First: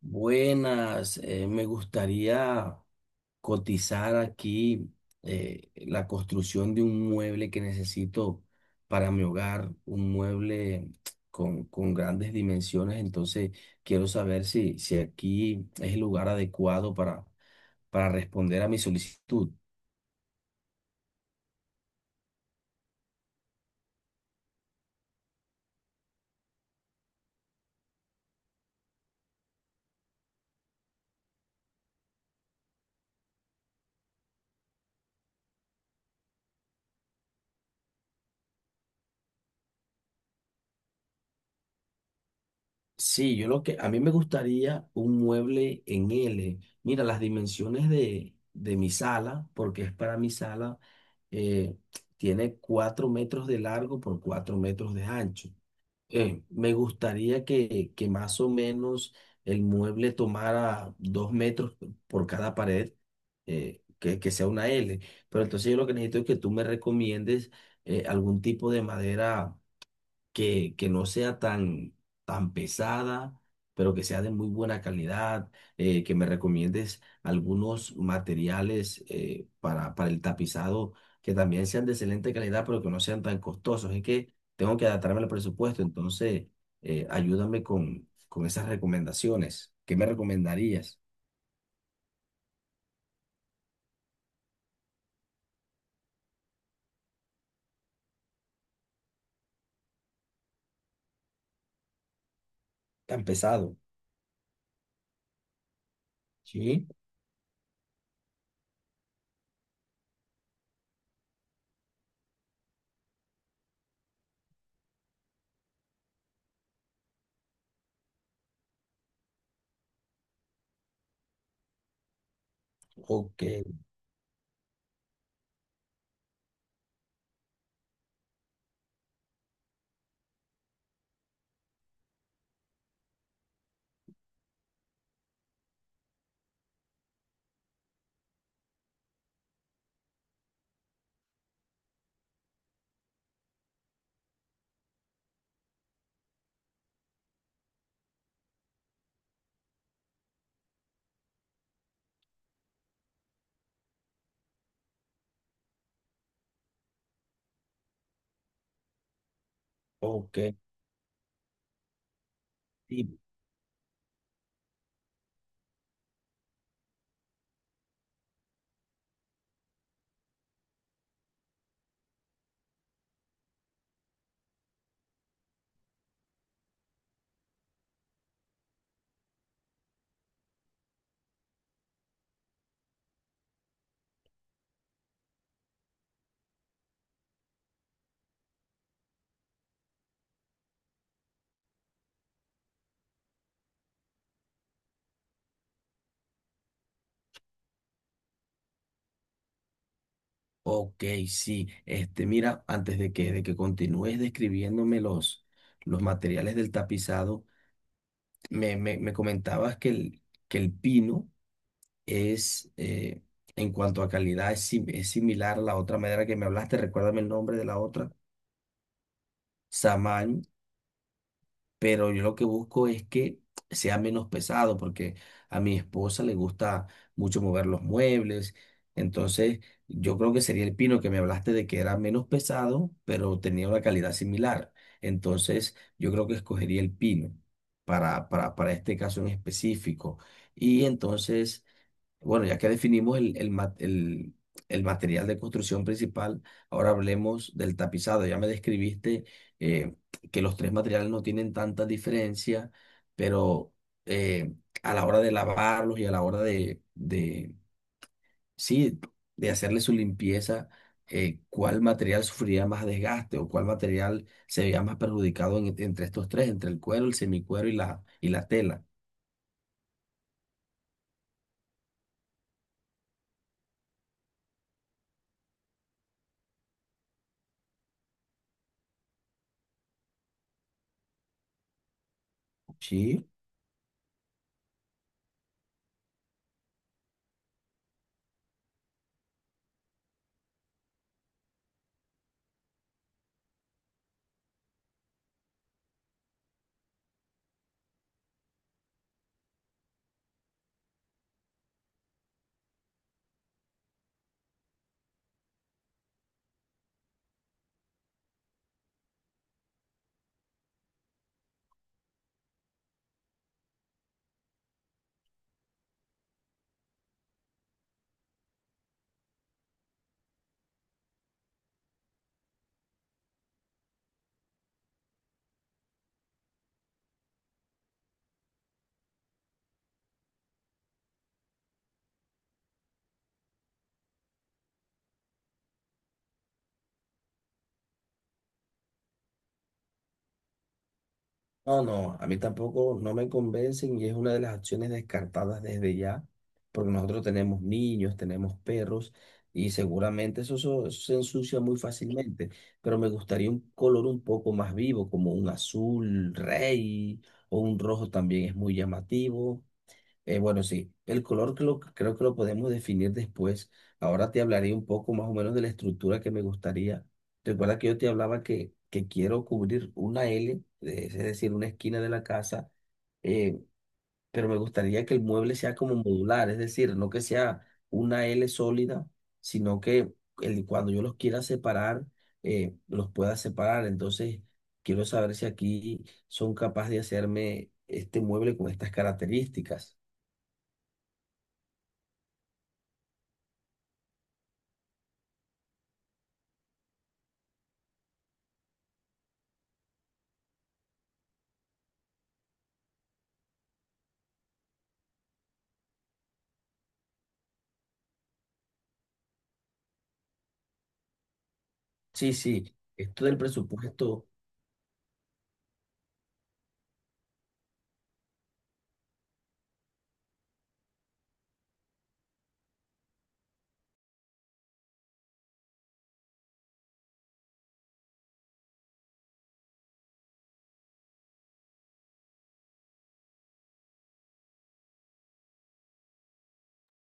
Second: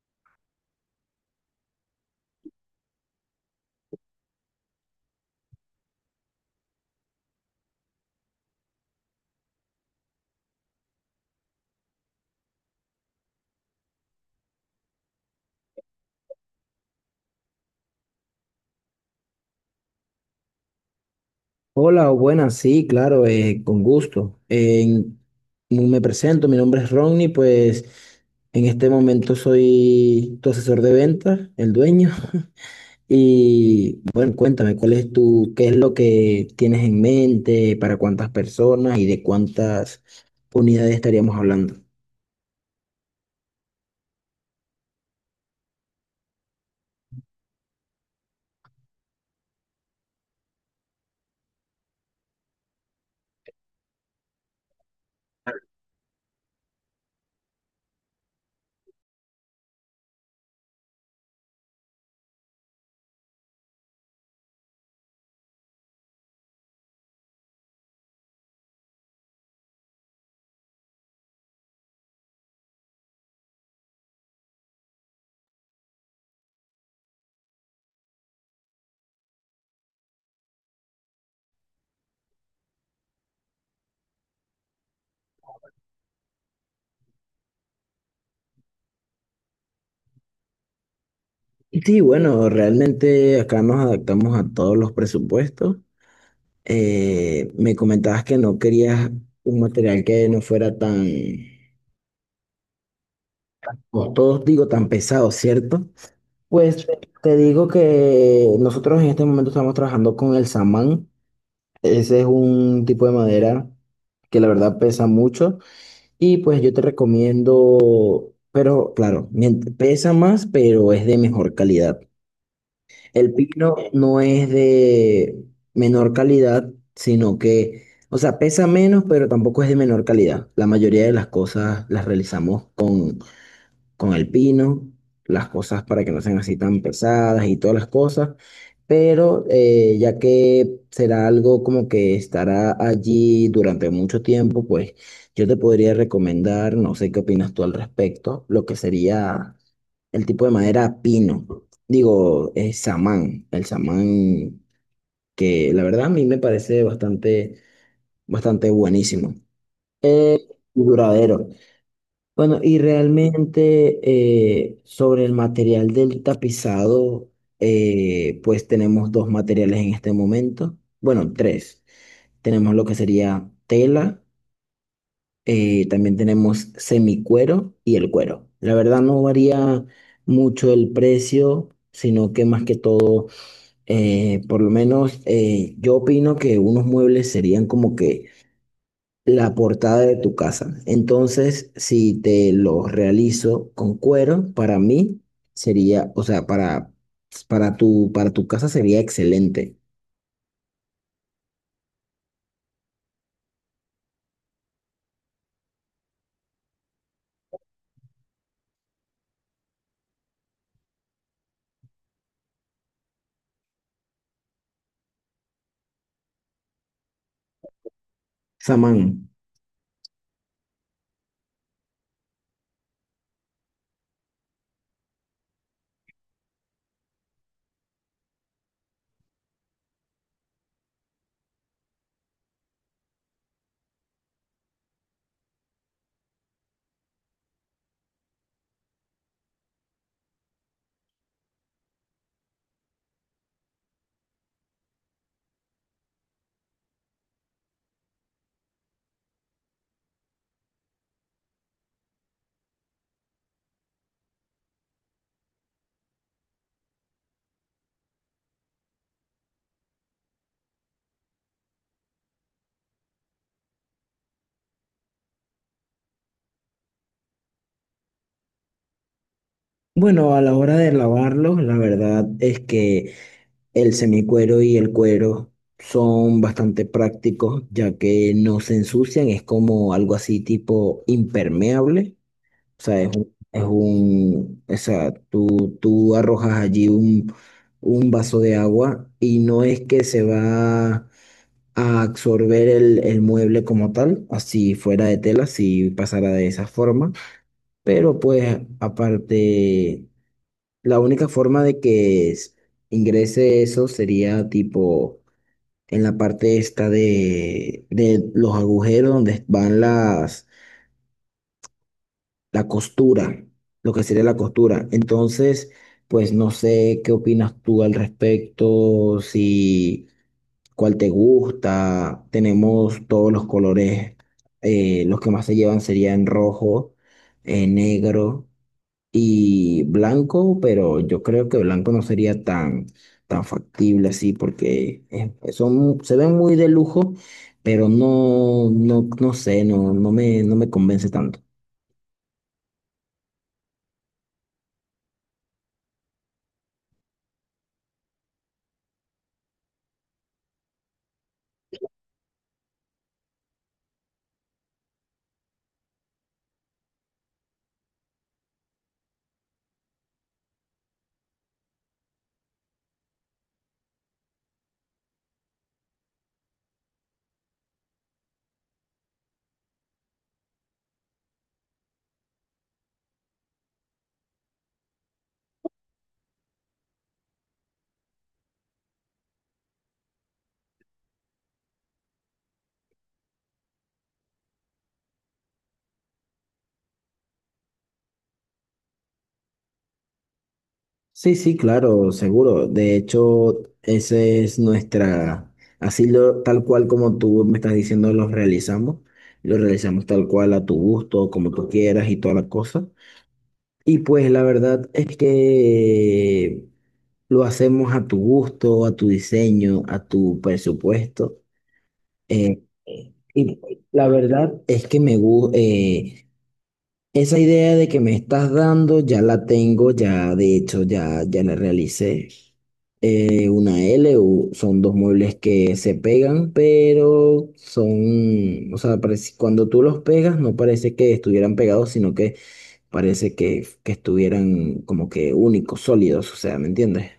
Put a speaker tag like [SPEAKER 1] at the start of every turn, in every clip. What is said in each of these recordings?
[SPEAKER 1] Buenas, me gustaría cotizar aquí la construcción de un mueble que necesito para mi hogar, un mueble con grandes dimensiones, entonces quiero saber si aquí es el lugar adecuado para responder a mi solicitud.
[SPEAKER 2] Hola, buenas, sí, claro, con gusto. Me presento, mi nombre es Ronnie, pues en este momento soy tu asesor de ventas, el dueño. Y bueno, cuéntame, ¿cuál es tu, qué es lo que tienes en mente, para cuántas personas y de cuántas unidades estaríamos hablando?
[SPEAKER 1] Sí, yo lo que a mí me gustaría un mueble en L. Mira, las dimensiones de mi sala, porque es para mi sala, eh, tiene 4 metros de largo por 4 metros de ancho. Me gustaría que más o menos el mueble tomara 2 metros por cada pared, que sea una L. Pero entonces yo lo que necesito es que tú me recomiendes algún tipo de madera que no sea tan pesada, pero que sea de muy buena calidad, que me recomiendes algunos materiales para el tapizado que también sean de excelente calidad, pero que no sean tan costosos. Es que tengo que adaptarme al presupuesto, entonces ayúdame con esas recomendaciones. ¿Qué me recomendarías?
[SPEAKER 2] Sí, bueno, realmente acá nos adaptamos a todos los presupuestos. Me comentabas que no querías un material que no fuera tan,
[SPEAKER 1] Tan pesado.
[SPEAKER 2] como todos digo, tan pesado, ¿cierto? Pues
[SPEAKER 1] Sí,
[SPEAKER 2] te digo que nosotros en este momento estamos trabajando con el samán. Ese es un tipo de madera que la verdad pesa mucho. Y pues yo te recomiendo, pero claro, pesa más, pero es de mejor calidad. El
[SPEAKER 1] ok,
[SPEAKER 2] pino no es de menor calidad, sino que, o sea, pesa menos, pero tampoco es de menor calidad. La mayoría de las cosas las realizamos con el pino, las cosas para que no sean así tan pesadas y todas las cosas, pero ya que será algo como que estará allí durante mucho tiempo, pues yo te podría recomendar, no sé qué opinas tú al respecto, lo que sería el tipo de madera pino, digo, samán, el samán, que la verdad a mí me parece bastante, bastante buenísimo. Eh,
[SPEAKER 1] ok.
[SPEAKER 2] y duradero. Bueno, y
[SPEAKER 1] Y
[SPEAKER 2] realmente sobre el material del tapizado, pues tenemos dos materiales en este momento. Bueno, tres. Tenemos lo que sería tela, también tenemos semicuero y el cuero. La verdad no varía mucho el precio, sino que más que todo, por lo menos yo opino que unos muebles serían como que la portada de tu casa. Entonces, si te lo realizo con cuero, para mí sería, o sea, para tu casa sería excelente.
[SPEAKER 1] ok, sí. Este, mira, antes de de que continúes describiéndome los materiales del tapizado, me comentabas que el pino es, en cuanto a calidad, es, es similar a la otra madera que me hablaste. Recuérdame el nombre de la otra.
[SPEAKER 2] Samán.
[SPEAKER 1] Pero yo lo que busco es que sea menos pesado, porque a mi esposa le gusta mucho mover los muebles, entonces yo creo que sería el pino que me hablaste de que era menos pesado, pero tenía una calidad similar, entonces yo creo que escogería el pino para este caso en específico, y entonces... Bueno, ya que definimos el material de construcción principal, ahora hablemos del tapizado. Ya me describiste eh, que los tres materiales no tienen tanta diferencia, pero eh, a la hora de lavarlos y a la hora de sí, de hacerle su limpieza, ¿cuál material sufriría más desgaste o cuál material se veía más perjudicado entre estos tres, entre el cuero, el semicuero y y la tela?
[SPEAKER 2] Bueno, a la hora de lavarlo, la verdad es que el semicuero y el cuero son bastante prácticos, ya que no se ensucian, es como algo así tipo impermeable. O sea,
[SPEAKER 1] Sí.
[SPEAKER 2] es un, o sea, tú arrojas allí un vaso de agua y no es que se va a absorber el mueble como tal, así fuera de tela, si pasara de esa forma. Pero pues aparte, la única forma de que ingrese eso sería tipo en la parte esta de los agujeros donde van las, la costura, lo que sería la costura. Entonces, pues no sé qué opinas tú al respecto, si cuál te gusta. Tenemos todos los colores, los que más se llevan serían rojo, negro y blanco, pero yo creo que blanco no sería tan, tan factible así porque pues, son, se ven muy de lujo, pero no, no, no sé, no, no me, no me convence tanto.
[SPEAKER 1] No, no, a mí tampoco no me convencen y es una de las acciones descartadas desde ya, porque nosotros tenemos niños, tenemos perros y seguramente eso se ensucia muy fácilmente, pero me gustaría un color un poco más vivo, como un azul rey o un rojo también es muy llamativo, bueno, sí, el color que creo que lo podemos definir después. Ahora te hablaré un poco más o menos de la estructura que me gustaría. Recuerda que yo te hablaba que quiero cubrir una L, es decir, una esquina de la casa, eh, pero me gustaría que el mueble sea como modular, es decir, no que sea una L sólida, sino que cuando yo los quiera separar, los pueda separar. Entonces, quiero saber si aquí son capaces de hacerme este mueble con estas características.
[SPEAKER 2] Sí, sí, claro, seguro. De hecho, esa es nuestra, así lo, tal cual como tú me estás diciendo, los realizamos. Lo realizamos tal cual a tu gusto, como tú quieras y toda la cosa. Y pues la verdad es que lo hacemos a tu gusto, a tu diseño, a tu presupuesto.
[SPEAKER 1] Sí, sí, esto del
[SPEAKER 2] Y la
[SPEAKER 1] presupuesto,
[SPEAKER 2] verdad es que me gusta. Esa idea de que me estás dando ya la tengo, ya de hecho ya, ya la realicé. Una L, son dos muebles que se pegan, pero son, o sea, cuando tú los pegas no parece que estuvieran pegados, sino que parece que estuvieran como que únicos, sólidos, o sea, ¿me entiendes?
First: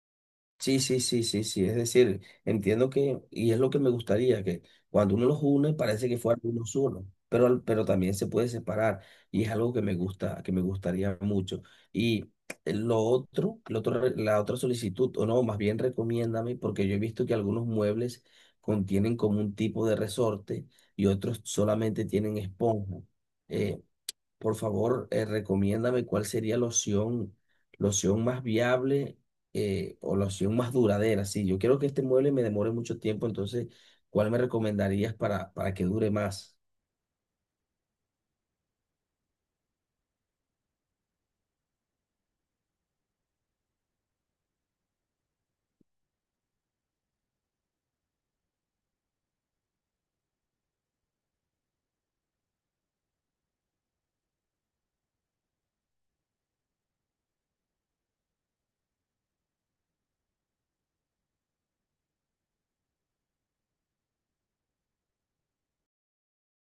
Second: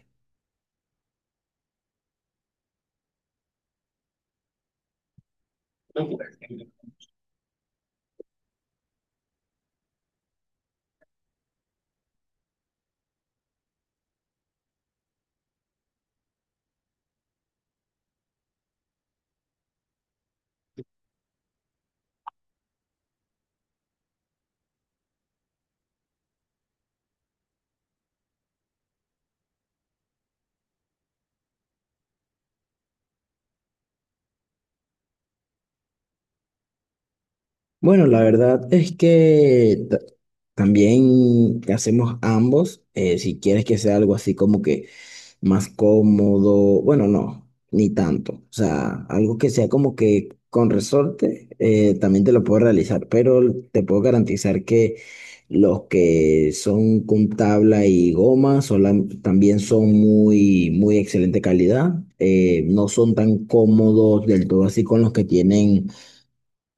[SPEAKER 1] sí, sí, sí, sí, sí, es decir, entiendo que, y es lo que me gustaría, que cuando uno los une parece que fueran uno solo, pero, pero también se puede separar, y es algo que me gusta, que me gustaría mucho. Y lo otro, la otra solicitud, o no, más bien recomiéndame, porque yo he visto que algunos muebles contienen como un tipo de resorte y otros solamente tienen esponja. Eh, Por favor, recomiéndame cuál sería la opción más viable, o la opción más duradera. Sí, yo quiero que este mueble me demore mucho tiempo, entonces, ¿cuál me recomendarías para que dure más?
[SPEAKER 2] Bueno, la verdad es que también hacemos ambos. Si quieres que sea algo así como que más cómodo, bueno, no, ni tanto. O sea, algo que sea como que con resorte, también te lo puedo realizar, pero te puedo garantizar que los que son con tabla y goma también son muy, muy excelente calidad. No son tan cómodos del todo así con los que tienen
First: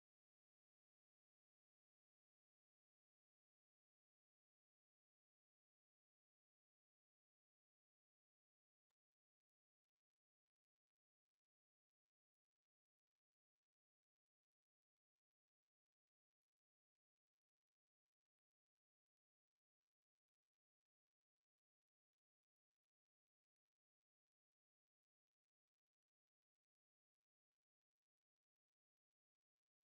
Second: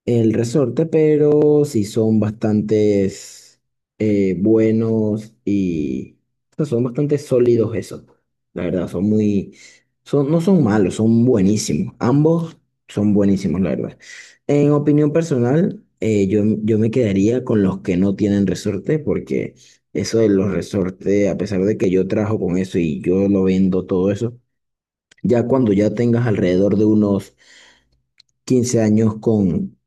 [SPEAKER 2] el resorte, pero sí son bastantes, buenos y, o sea, son bastante sólidos esos. Pues, la verdad, son muy, son, no son malos, son buenísimos. Ambos son buenísimos, la verdad. En opinión personal, yo, yo me quedaría con los que no tienen resorte, porque eso de los resortes, a pesar de que yo trabajo con eso y yo lo vendo todo eso, ya cuando ya tengas alrededor de unos 15 años con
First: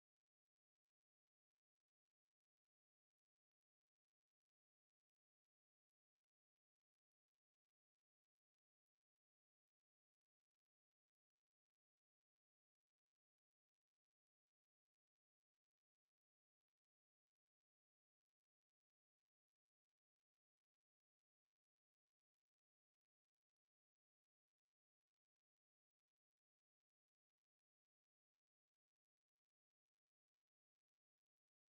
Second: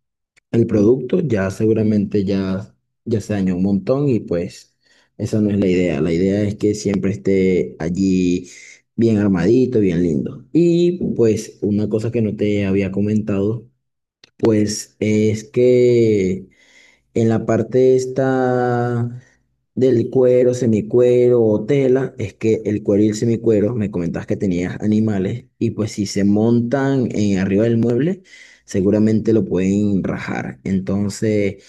[SPEAKER 2] el producto, ya seguramente ya, ya se dañó un montón y pues esa no es la idea. La idea es que siempre esté allí bien armadito, bien lindo. Y pues una cosa que no te había comentado, pues es que en la parte esta del cuero, semicuero o tela, es que el cuero y el semicuero, me comentabas que tenías animales, y pues si se montan en arriba del mueble, seguramente lo pueden rajar. Entonces,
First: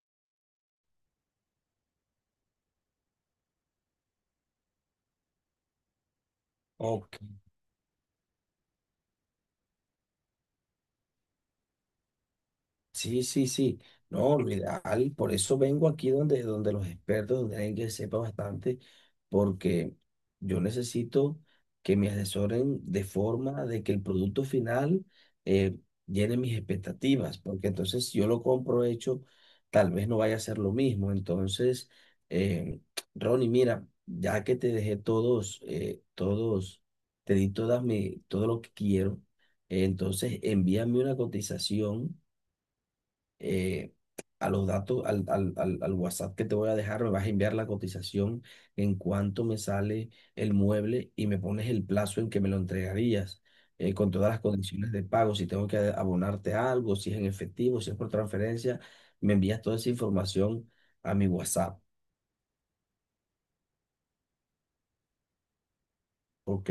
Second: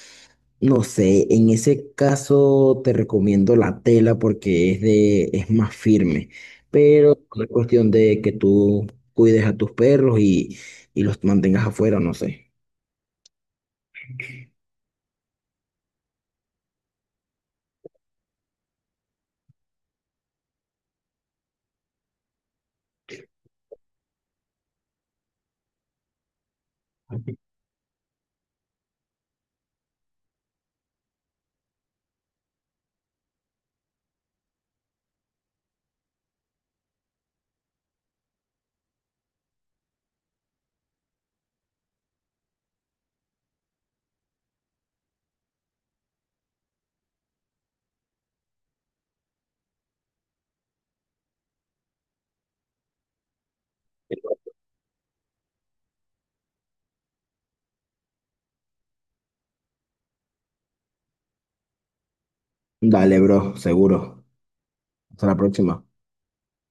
[SPEAKER 2] no sé, en ese caso te recomiendo la tela porque es de, es más firme, pero es cuestión de que tú cuides a tus perros y los mantengas afuera, no sé.
[SPEAKER 1] Sí, sí, sí. No, lo ideal, por eso vengo aquí donde los expertos, donde alguien que sepa bastante, porque yo necesito que me asesoren de forma de que el producto final eh, llene mis expectativas, porque entonces si yo lo compro hecho, tal vez no vaya a ser lo mismo. Entonces, eh, Ronnie, mira, ya que te dejé todos, te di todas mi, todo lo que quiero, entonces envíame una cotización eh, a los datos, al, al, al, al WhatsApp que te voy a dejar, me vas a enviar la cotización en cuánto me sale el mueble y me pones el plazo en que me lo entregarías, con todas las condiciones de pago, si tengo que abonarte algo, si es en efectivo, si es por transferencia, me envías toda esa información a mi WhatsApp.
[SPEAKER 2] Dale, bro, seguro. Hasta la próxima.
[SPEAKER 1] Ok.